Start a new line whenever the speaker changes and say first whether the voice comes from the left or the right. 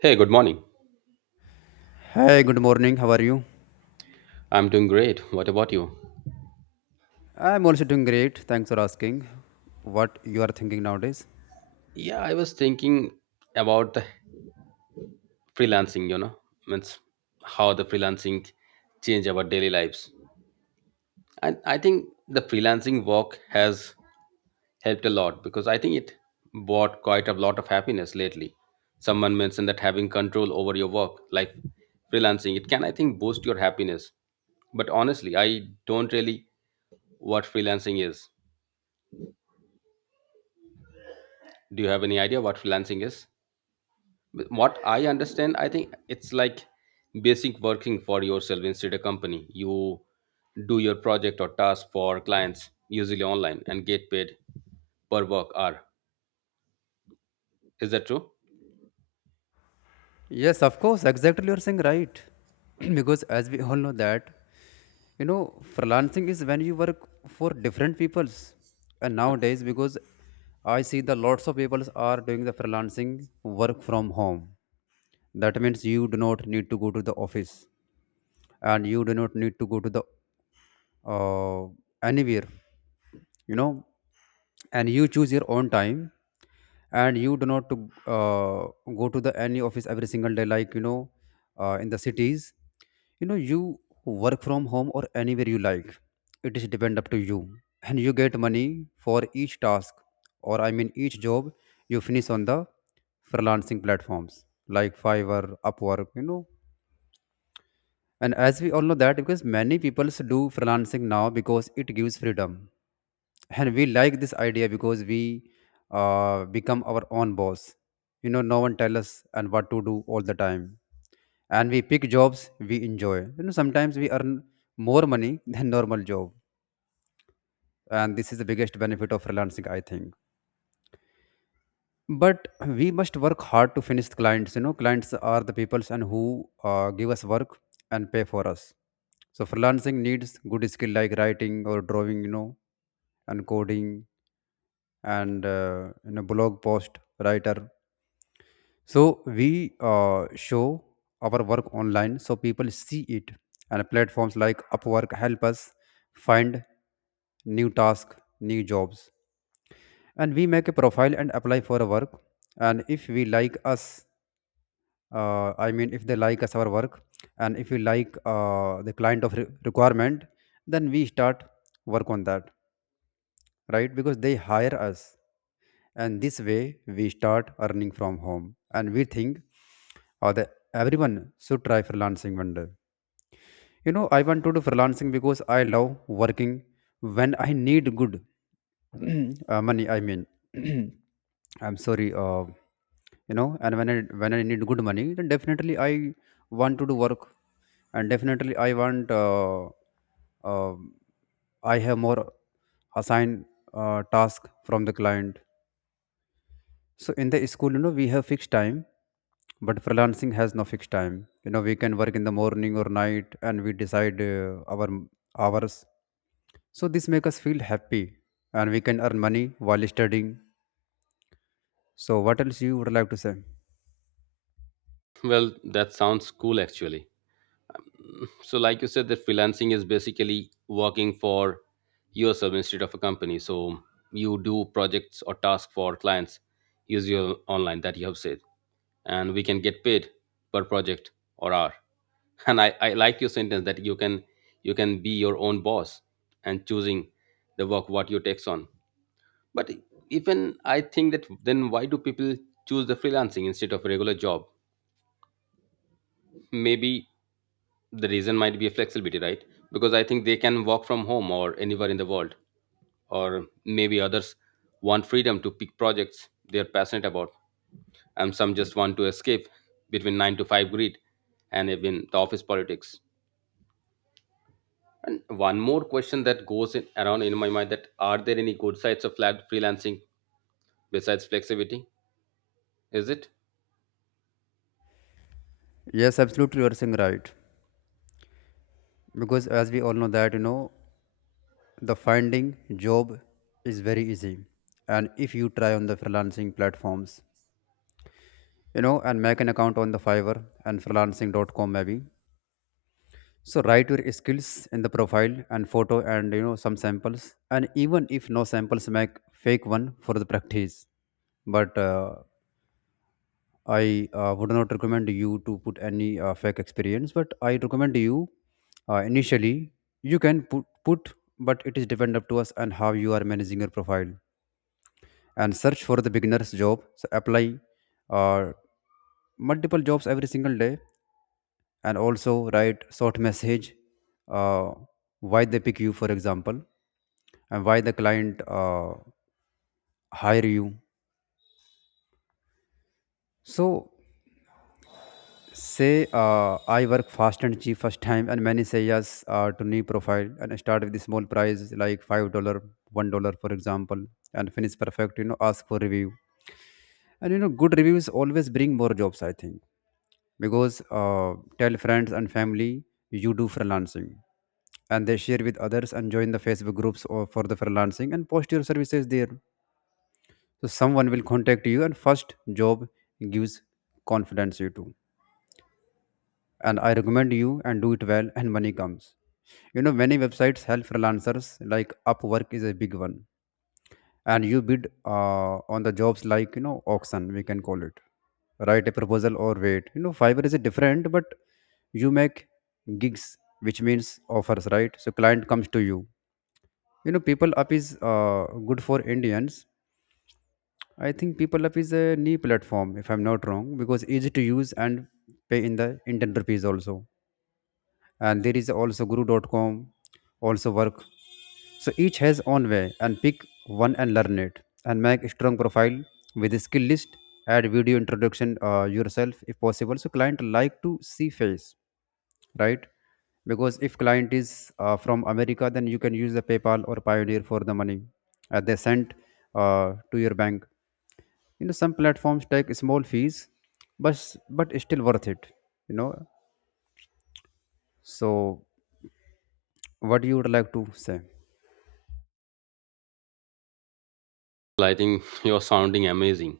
right: Hey, good morning.
left: Hey, good morning. How are you?
right: I'm doing great. What about you?
left: I'm also doing great. Thanks for asking. What you are thinking nowadays?
right: Yeah, I was thinking about the freelancing, you know, means how the freelancing change our daily lives. And I think the freelancing work has helped a lot because I think it brought quite a lot of happiness lately. Someone mentioned that having control over your work, like freelancing, it can I think boost your happiness. But honestly, I don't really what freelancing is. Do you have any idea what freelancing is? But what I understand I think it's like basic working for yourself instead of company you do your project or task for clients usually online and get paid per work hour is that true?
left: Yes, of course. Exactly, you're saying right. Because as we all know that, you know, freelancing is when you work for different peoples. And nowadays, because I see the lots of people are doing the freelancing work from home. That means you do not need to go to the office and you do not need to go to the uh, anywhere you know and you choose your own time and you do not to go to the any office every single day like you know in the cities you know you work from home or anywhere you like. It is depend up to you and you get money for each task or I mean each job you finish on the freelancing platforms like fiverr upwork you know. And as we all know that because many people do freelancing now because it gives freedom and we like this idea because we become our own boss you know no one tell us and what to do all the time and we pick jobs we enjoy you know sometimes we earn more money than normal job. And this is the biggest benefit of freelancing I think. But we must work hard to finish clients you know clients are the peoples and who give us work and pay for us. So freelancing needs good skill like writing or drawing you know and coding and you know blog post writer. So we show our work online so people see it and platforms like upwork help us find new tasks new jobs. And we make a profile and apply for a work and if we like us I mean if they like us our work and if we like the client of requirement then we start work on that right because they hire us. And this way we start earning from home and we think that everyone should try freelancing one day you know I want to do freelancing because I love working when I need good money I mean I'm sorry you know and when i need good money then definitely I want to do work. And definitely I want uh, I have more assigned task from the client. So in the school, you know, we have fixed time, but freelancing has no fixed time. You know, we can work in the morning or night, and we decide our hours. So this makes us feel happy, and we can earn money while studying. So what else you would like to say?
right: Well, that sounds cool actually. So, like you said, that freelancing is basically working for yourself instead of a company. So, you do projects or tasks for clients use your online that you have said, and we can get paid per project or hour. And I like your sentence that you can be your own boss and choosing the work what you takes on. But even I think that then why do people choose the freelancing instead of a regular job? Maybe the reason might be a flexibility, right? Because I think they can work from home or anywhere in the world, or maybe others want freedom to pick projects they're passionate about, and some just want to escape between 9 to 5 grid, and even the office politics. And one more question that goes in, around in my mind, that are there any good sides of flat freelancing besides flexibility, is it?
left: Yes, absolutely, you are saying right. Because as we all know that you know, the finding job is very easy, and if you try on the freelancing platforms, you know, and make an account on the Fiverr and freelancing.com maybe. So write your skills in the profile and photo and you know some samples. And even if no samples make fake one for the practice. But I would not recommend you to put any fake experience but I recommend you initially you can put but it is depend up to us and how you are managing your profile. And search for the beginners job so apply uh, multiple jobs every single day. And also write short message uh, why they pick you for example and why the client hire you. So say I work fast and cheap first time and many say yes to new profile and I start with the small price like $5, $1 for example and finish perfect you know ask for review. And you know good reviews always bring more jobs I think. Because tell friends and family you do freelancing and they share with others and join the facebook groups or for the freelancing and post your services there. So someone will contact you and first job gives confidence you too. And I recommend you and do it well and money comes you know many websites help freelancers like upwork is a big one. And you bid on the jobs like you know auction we can call it. Write a proposal or wait you know fiverr is a different but you make gigs which means offers right so client comes to you. You know people up is good for indians I think people up is a new platform if I'm not wrong because easy to use and pay in the indian rupees also. And there is also Guru.com, also work. So each has own way and pick one and learn it and make a strong profile with a skill list. Add video introduction yourself if possible so client like to see face right. Because if client is from america then you can use the paypal or pioneer for the money they sent to your bank. You know some platforms take small fees but it's still worth it you know. So what you would like to say?
right: Well, I think you're sounding amazing.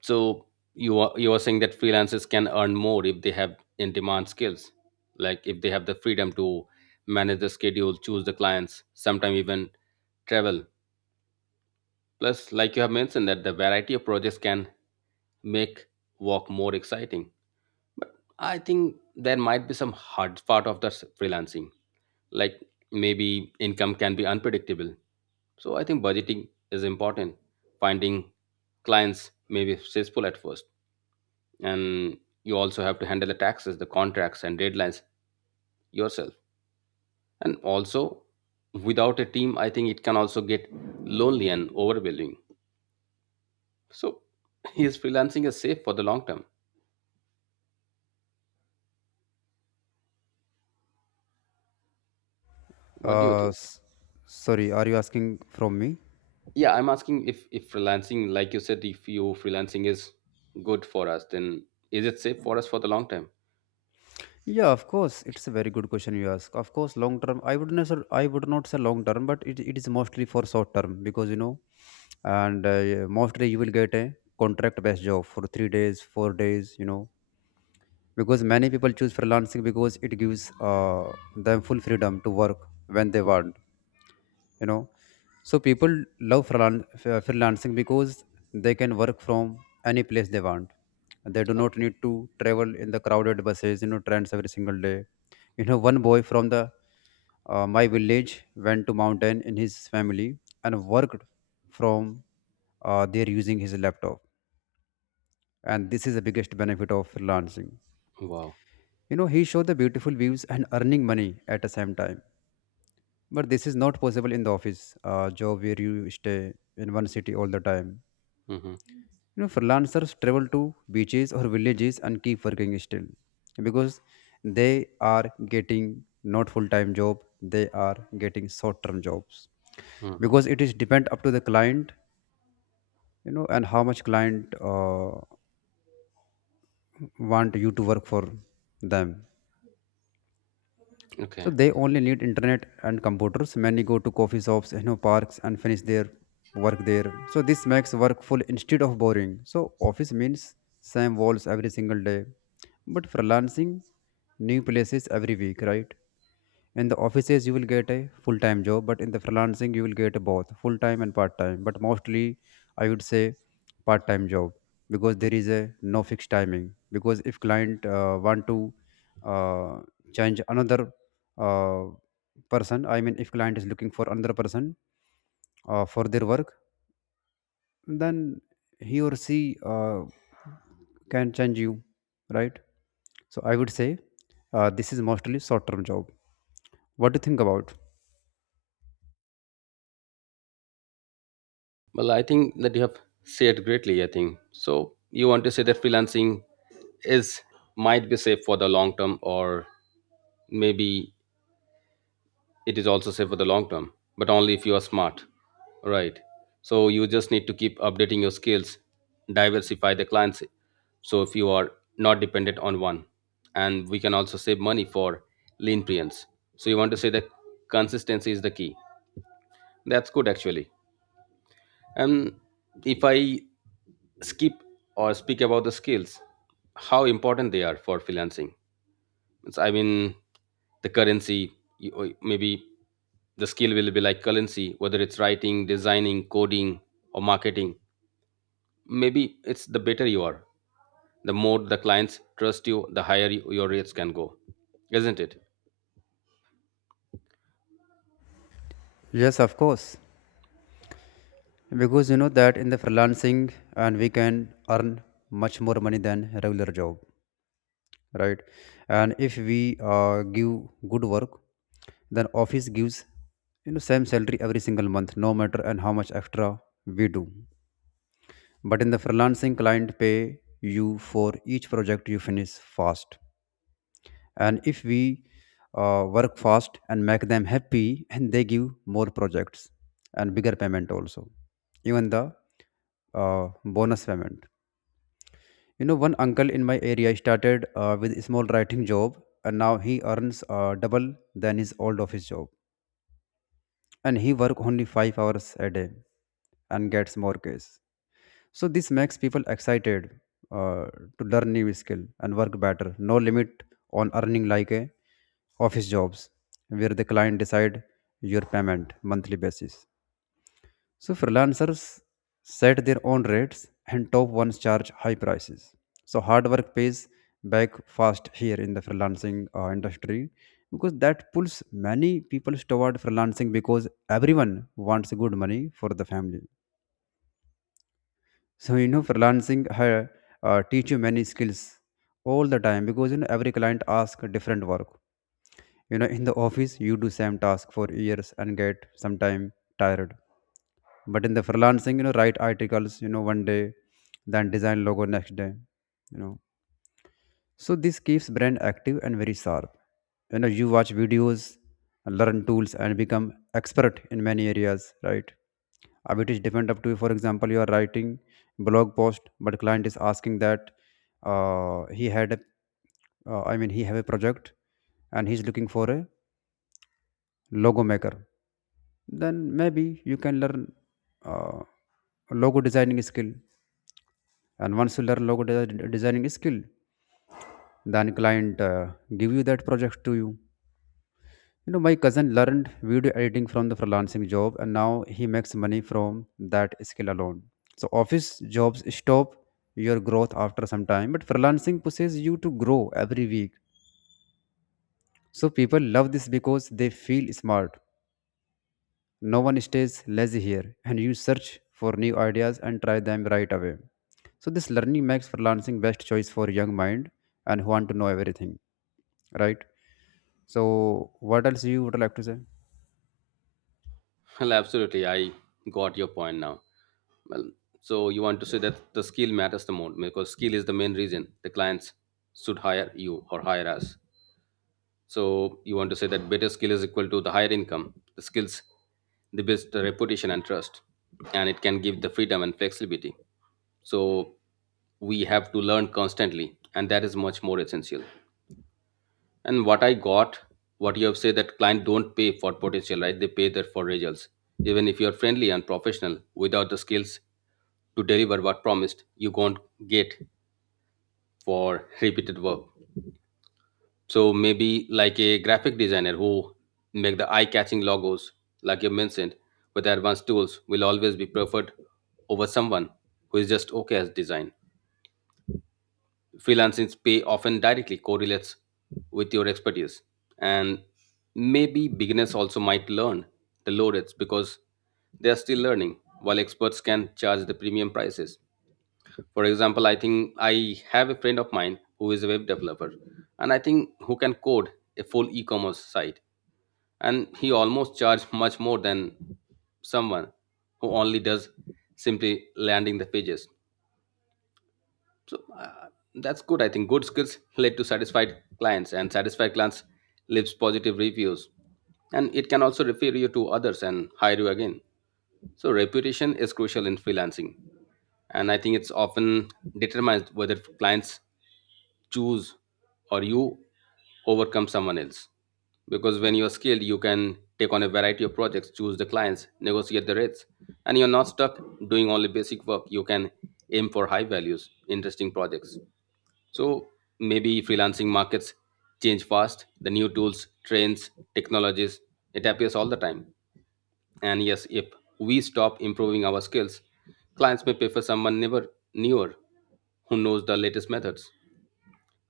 right: So you are saying that freelancers can earn more if they have in demand skills, like if they have the freedom to manage the schedule, choose the clients, sometimes even travel. Plus, like you have mentioned, that the variety of projects can make work more exciting. But I think there might be some hard part of the freelancing, like maybe income can be unpredictable. So I think budgeting is important. Finding clients may be stressful at first, and you also have to handle the taxes the contracts and deadlines yourself, and also without a team I think it can also get lonely and overwhelming. So is freelancing is safe for the long term? What do you
left: Uh,
right: think?
left: s- sorry, are you asking from me?
right: Yeah, I'm asking if freelancing like you said, if you freelancing is good for us, then is it safe for us for the long term?
left: Yeah, of course. It's a very good question you ask. Of course, long term. I would not. Say, I would not say long term, but it is mostly for short term because you know, and yeah, mostly you will get a contract based job for 3 days, 4 days. You know, because many people choose freelancing because it gives them full freedom to work when they want you know. So people love freelancing because they can work from any place they want. They do not need to travel in the crowded buses you know trains every single day. You know one boy from the my village went to mountain in his family and worked from there using his laptop. And this is the biggest benefit of freelancing
right: Wow.
left: you know he showed the beautiful views and earning money at the same time. But this is not possible in the office job where you stay in one city all the time.
right: Mm-hmm.
left: You know freelancers travel to beaches or villages and keep working still because they are getting not full time job they are getting short term jobs
right: Mm-hmm.
left: because it is depend up to the client you know and how much client want you to work for them. So
right: Okay.
left: they only need internet and computers. Many go to coffee shops, you know, parks and finish their work there. So this makes work full instead of boring. So office means same walls every single day, but freelancing new places every week, right? In the offices you will get a full time job but in the freelancing you will get both full time and part time but mostly I would say part time job because there is a no fixed timing because if client want to uh, change another uh, person I mean if client is looking for another person for their work then he or she can change you right. So I would say this is mostly short term job. What do you think about?
right: Well, I think that you have said greatly, I think. So you want to say that freelancing is might be safe for the long term, or maybe it is also safe for the long term, but only if you are smart. Right. So you just need to keep updating your skills, diversify the clients. So if you are not dependent on one, and we can also save money for lean clients. So you want to say that consistency is the key. That's good actually. And if I skip or speak about the skills, how important they are for freelancing. I mean, the currency, or maybe the skill will be like currency, whether it's writing, designing, coding, or marketing. Maybe it's the better you are, the more the clients trust you, the higher your rates can go, isn't it?
left: Yes, of course. Because you know that in the freelancing and we can earn much more money than a regular job, right? And if we give good work, then office gives you know same salary every single month, no matter and how much extra we do. But in the freelancing, client pay you for each project you finish fast. And if we work fast and make them happy, and they give more projects and bigger payment also even the bonus payment. You know, one uncle in my area started with a small writing job, and now he earns double than his old office job, and he work only 5 hours a day, and gets more case. So this makes people excited uh, to learn new skill and work better. No limit on earning like a office jobs, where the client decide your payment monthly basis. So freelancers set their own rates and top ones charge high prices. So hard work pays back fast here in the freelancing industry because that pulls many people toward freelancing because everyone wants good money for the family. So you know freelancing teach you many skills all the time because you know every client asks different work. You know, in the office you do same task for years and get sometime tired, but in the freelancing, you know, write articles, one day, then design logo next day, you know so this keeps brand active and very sharp. You know, you watch videos, learn tools and become expert in many areas, right? It is different up to, for example, you are writing blog post but client is asking that he had a I mean he have a project and he's looking for a logo maker. Then maybe you can learn uh, logo designing skill, and once you learn logo designing skill, then client give you that project to you. You know, my cousin learned video editing from the freelancing job and now he makes money from that skill alone. So office jobs stop your growth after some time, but freelancing pushes you to grow every week. So people love this because they feel smart. No one stays lazy here, and you search for new ideas and try them right away. So this learning makes freelancing best choice for young mind and who want to know everything, right? So what else you would like to say?
right: Well, absolutely. I got your point now. Well, so you want to say that the skill matters the most because skill is the main reason the clients should hire you or hire us. So you want to say that better skill is equal to the higher income, the skills, the best reputation and trust, and it can give the freedom and flexibility. So we have to learn constantly, and that is much more essential. And what I got what you have said that client don't pay for potential, right? They pay there for results. Even if you're friendly and professional without the skills to deliver what promised, you won't get for repeated work. So maybe like a graphic designer who make the eye-catching logos like you mentioned with advanced tools will always be preferred over someone who is just okay as design. Freelancing's pay often directly correlates with your expertise, and maybe beginners also might learn the low rates because they are still learning, while experts can charge the premium prices. For example, I think I have a friend of mine who is a web developer, and I think who can code a full e-commerce site, and he almost charged much more than someone who only does simply landing the pages. So that's good. I think good skills lead to satisfied clients, and satisfied clients leaves positive reviews, and it can also refer you to others and hire you again. So reputation is crucial in freelancing, and I think it's often determines whether clients choose or you overcome someone else. Because when you're skilled, you can take on a variety of projects, choose the clients, negotiate the rates, and you're not stuck doing only basic work. You can aim for high values, interesting projects. So maybe freelancing markets change fast. The new tools, trends, technologies, it appears all the time. And yes, if we stop improving our skills, clients may prefer someone never newer who knows the latest methods.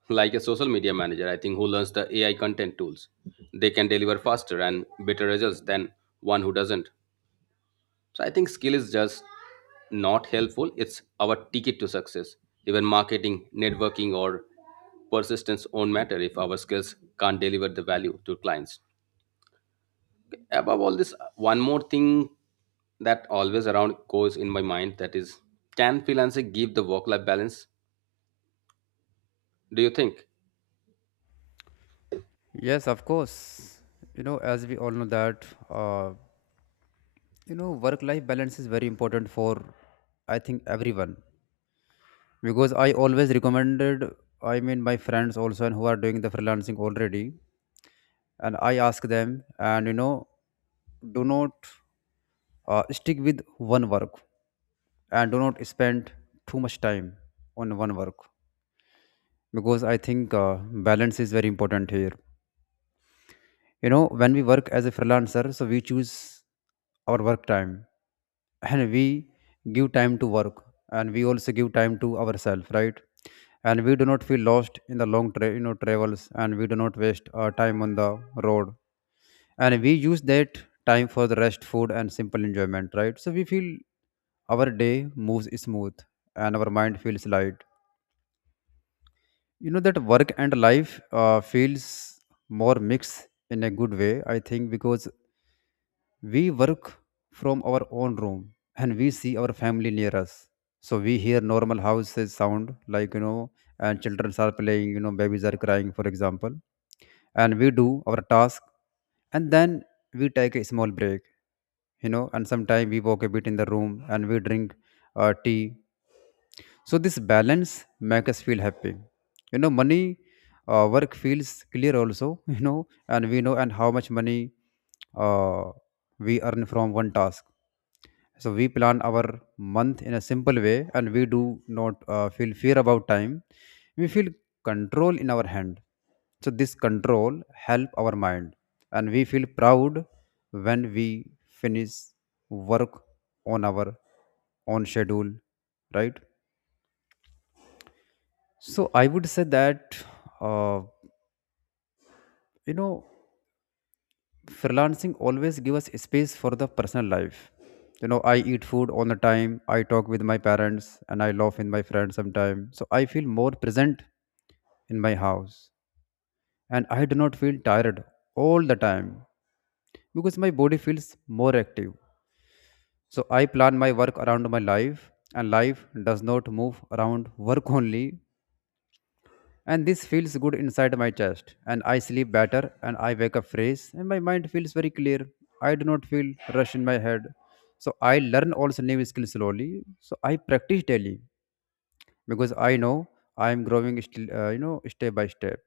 right: Like a social media manager, I think who learns the AI content tools. They can deliver faster and better results than one who doesn't. So I think skill is just not helpful. It's our ticket to success. Even marketing, networking, or persistence won't matter if our skills can't deliver the value to clients. Above all this, one more thing that always around goes in my mind, that is can freelancing give the work life balance? Do you think?
left: Yes, of course. You know, as we all know that, uh, you know, work-life balance is very important for, I think, everyone. Because I always recommended, I mean, my friends also and who are doing the freelancing already, and I ask them, and you know, do not stick with one work and do not spend too much time on one work because I think balance is very important here. You know, when we work as a freelancer, so we choose our work time, and we give time to work and we also give time to ourselves, right? And we do not feel lost in the long, travels, and we do not waste our time on the road, and we use that time for the rest, food, and simple enjoyment, right? So we feel our day moves smooth and our mind feels light. You know that work and life feels more mixed in a good way, I think, because we work from our own room and we see our family near us. So we hear normal houses sound, like, you know, and children are playing, you know, babies are crying, for example. And we do our task, and then we take a small break, and sometimes we walk a bit in the room and we drink tea, so this balance makes us feel happy. You know, money, work feels clear also. You know, and we know and how much money uh, we earn from one task. So we plan our month in a simple way, and we do not feel fear about time. We feel control in our hand. So this control help our mind, and we feel proud when we finish work on our own schedule, right? So I would say that uh, you know freelancing always give us space for the personal life. You know, I eat food on the time. I talk with my parents, and I laugh with my friends sometimes. So I feel more present in my house, and I do not feel tired all the time because my body feels more active. So I plan my work around my life, and life does not move around work only. And this feels good inside my chest, and I sleep better, and I wake up fresh, and my mind feels very clear. I do not feel rush in my head. So I learn also new skills slowly. So I practice daily because I know I am growing still, you know, step by step.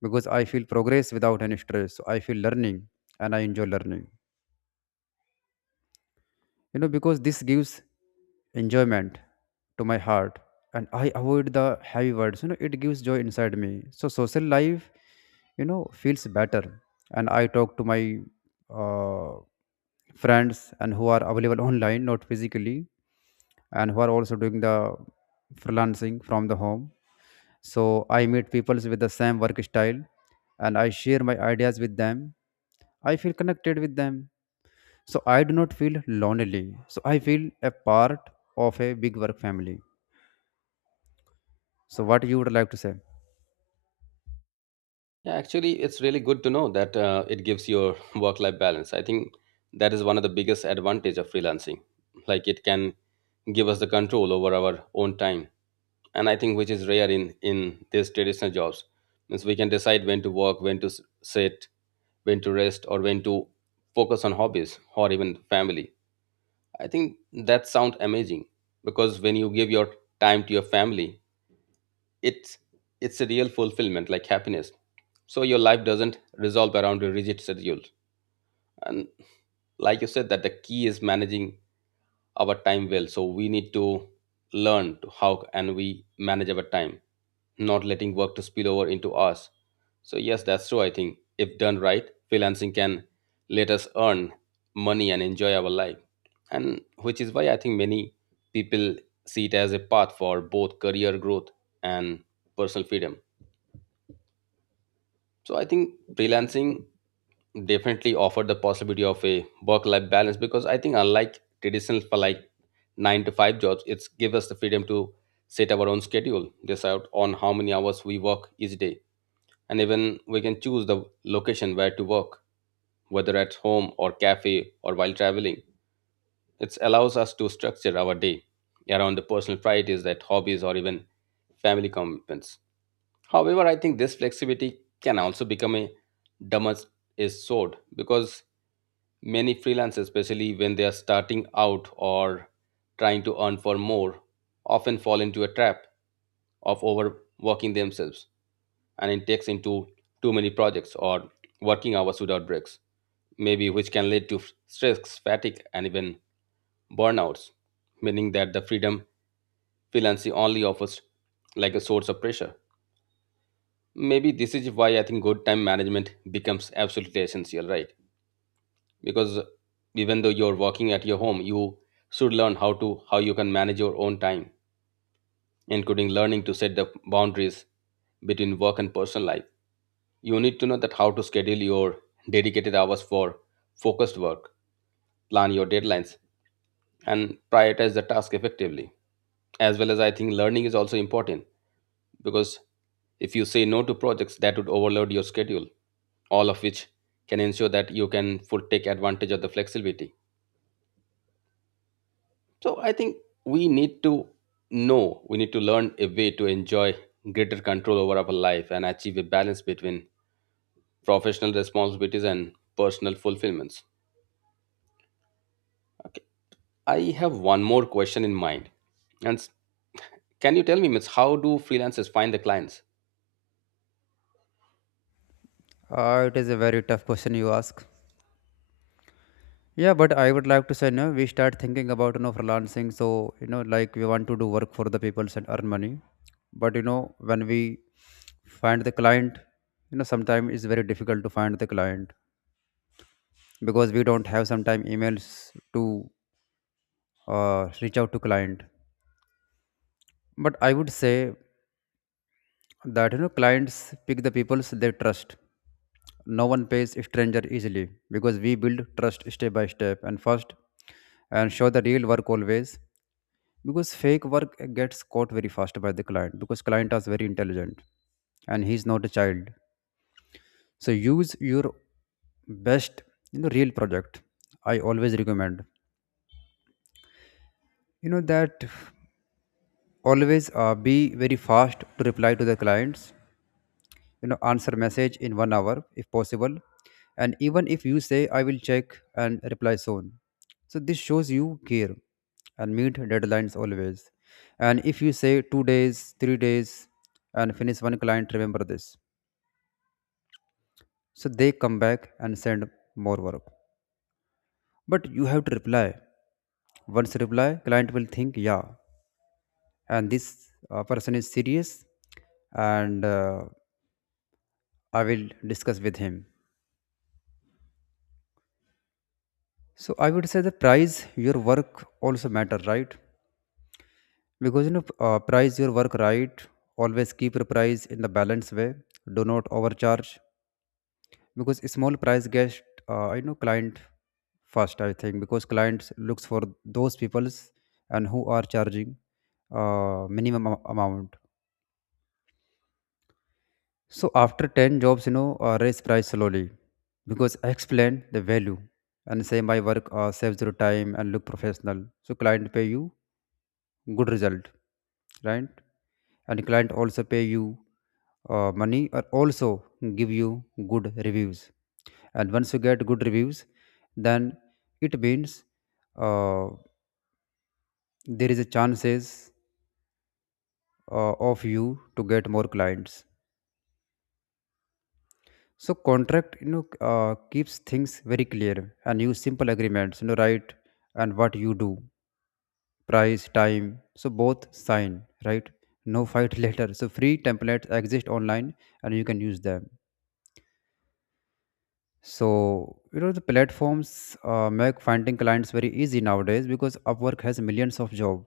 left: Because I feel progress without any stress. So I feel learning, and I enjoy learning. You know, because this gives enjoyment to my heart, and I avoid the heavy words. You know, it gives joy inside me. So social life, you know, feels better, and I talk to my uh, friends and who are available online, not physically, and who are also doing the freelancing from the home. So I meet people with the same work style, and I share my ideas with them. I feel connected with them. So I do not feel lonely. So I feel a part of a big work family. So what you would like to say?
right: Yeah, actually, it's really good to know that it gives your work life balance. I think that is one of the biggest advantage of freelancing. Like it can give us the control over our own time, and I think which is rare in these traditional jobs, means we can decide when to work, when to sit, when to rest, or when to focus on hobbies or even family. I think that sounds amazing, because when you give your time to your family, it's it's a real fulfillment like happiness. So your life doesn't resolve around a rigid schedule. And like you said, that the key is managing our time well, so we need to learn to how and we manage our time, not letting work to spill over into us. So yes, that's true. I think if done right, freelancing can let us earn money and enjoy our life, and which is why I think many people see it as a path for both career growth and personal freedom. So I think freelancing definitely offer the possibility of a work life balance, because I think unlike traditional for like 9 to 5 jobs, it's give us the freedom to set our own schedule, decide on how many hours we work each day, and even we can choose the location where to work, whether at home or cafe or while traveling. It allows us to structure our day around the personal priorities that hobbies or even family commitments. However, I think this flexibility can also become a damage is sword, because many freelancers, especially when they are starting out or trying to earn for more, often fall into a trap of overworking themselves, and it takes into too many projects or working hours without breaks, maybe which can lead to stress, fatigue, and even burnouts, meaning that the freedom freelancing only offers like a source of pressure. Maybe this is why I think good time management becomes absolutely essential, right? Because even though you're working at your home, you should learn how to how you can manage your own time, including learning to set the boundaries between work and personal life. You need to know that how to schedule your dedicated hours for focused work, plan your deadlines, and prioritize the task effectively, as well as I think learning is also important. Because if you say no to projects that would overload your schedule, all of which can ensure that you can full take advantage of the flexibility. So I think we need to know, we need to learn a way to enjoy greater control over our life and achieve a balance between professional responsibilities and personal fulfillments. Okay. I have one more question in mind. And can you tell me, Miss, how do freelancers find the clients?
left: It is a very tough question you ask. Yeah, but I would like to say, no, we start thinking about, you know, freelancing. So you know, like, we want to do work for the people and earn money. But you know, when we find the client, you know, sometimes it's very difficult to find the client because we don't have sometime emails to reach out to client. But I would say that, you know, clients pick the peoples they trust. No one pays stranger easily because we build trust step by step and first, and show the real work always because fake work gets caught very fast by the client because client is very intelligent and he's not a child. So use your best, you know, real project. I always recommend, you know, that always be very fast to reply to the clients. You know, answer message in 1 hour if possible, and even if you say I will check and reply soon, so this shows you care. And meet deadlines always, and if you say 2 days, 3 days, and finish one client, remember this, so they come back and send more work. But you have to reply. Once reply, client will think, yeah, and this person is serious and I will discuss with him. So I would say the price your work also matter, right? Because, you know, price your work right. Always keep your price in the balance way. Do not overcharge because small price gets, I know, client first. I think because clients looks for those peoples and who are charging minimum amount. So after 10 jobs, you know, raise price slowly because I explain the value and say my work saves your time and look professional. So client pay you good result, right? And client also pay you money, or also give you good reviews, and once you get good reviews, then it means uh, there is a chances of you to get more clients. So contract, you know, keeps things very clear, and use simple agreements, you know, right? And what you do, price, time, so both sign, right? No fight later. So free templates exist online, and you can use them. So, you know, the platforms make finding clients very easy nowadays because Upwork has millions of job,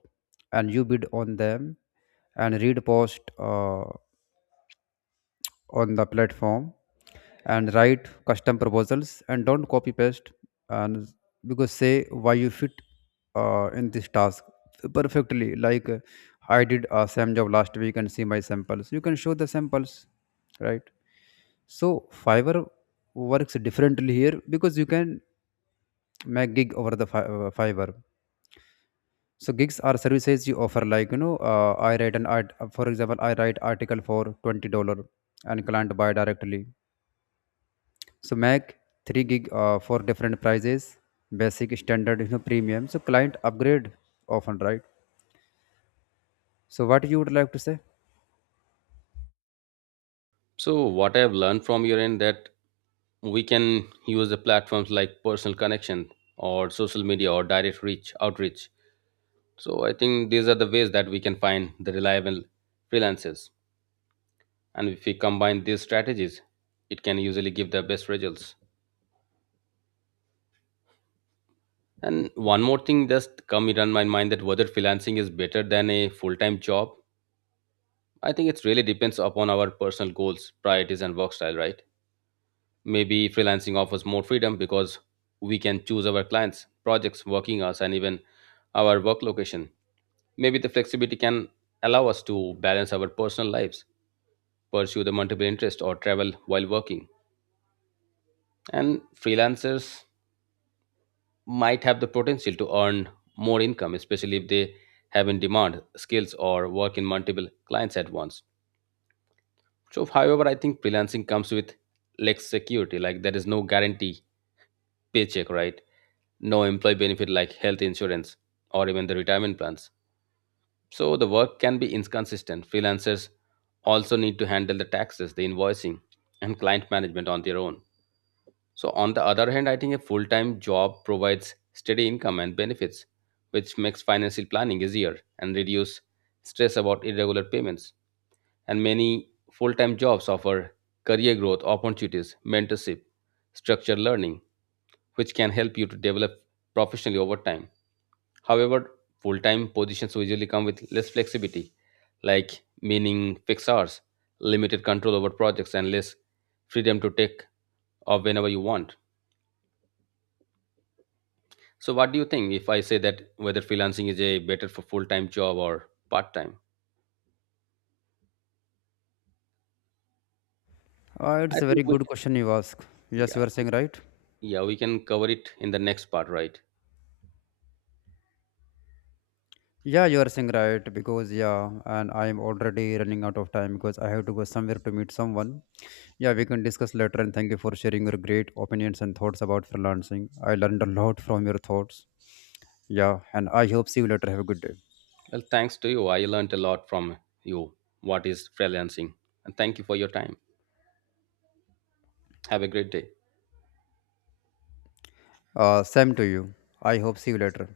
left: and you bid on them and read post on the platform, and write custom proposals and don't copy paste. And because say why you fit in this task perfectly, like, I did a same job last week and see my samples. You can show the samples, right? So Fiverr works differently here because you can my gig over the fiverr. So gigs are services you offer, like, you know, I write an art for example, I write article for $20 and client buy directly. So make 3 gig for different prices, basic, standard, you know, premium, so client upgrade often, right? So what you would like to say?
right: So what I have learned from your end, that we can use the platforms like personal connection or social media or direct reach outreach. So I think these are the ways that we can find the reliable freelancers. And if we combine these strategies, it can usually give the best results. And one more thing just come in my mind, that whether freelancing is better than a full-time job. I think it really depends upon our personal goals, priorities and work style, right? Maybe freelancing offers more freedom because we can choose our clients, projects, working hours, and even our work location. Maybe the flexibility can allow us to balance our personal lives, pursue the multiple interests, or travel while working. And freelancers might have the potential to earn more income, especially if they have in demand skills or work in multiple clients at once. So, however, I think freelancing comes with less security, like there is no guarantee paycheck, right? No employee benefit like health insurance or even the retirement plans. So, the work can be inconsistent. Freelancers also need to handle the taxes, the invoicing, and client management on their own. So, on the other hand, I think a full time job provides steady income and benefits, which makes financial planning easier and reduce stress about irregular payments. And many full time jobs offer career growth opportunities, mentorship, structured learning, which can help you to develop professionally over time. However, full time positions usually come with less flexibility, like meaning fixed hours, limited control over projects, and less freedom to take off whenever you want. So, what do you think if I say that whether freelancing is a better for full-time job or part-time? I
left: It's a
right: think
left: very
right: we
left: good
right: can,
left: question you ask. Yes,
right: yeah,
left: you are saying right.
right: yeah, we can cover it in the next part, right?
left: Yeah, you are saying right because, yeah, and I am already running out of time because I have to go somewhere to meet someone. Yeah, we can discuss later, and thank you for sharing your great opinions and thoughts about freelancing. I learned a lot from your thoughts. Yeah, and I hope see you later. Have a good day.
right: Well, thanks to you, I learned a lot from you. What is freelancing? And thank you for your time. Have a great day.
left: Same to you. I hope see you later.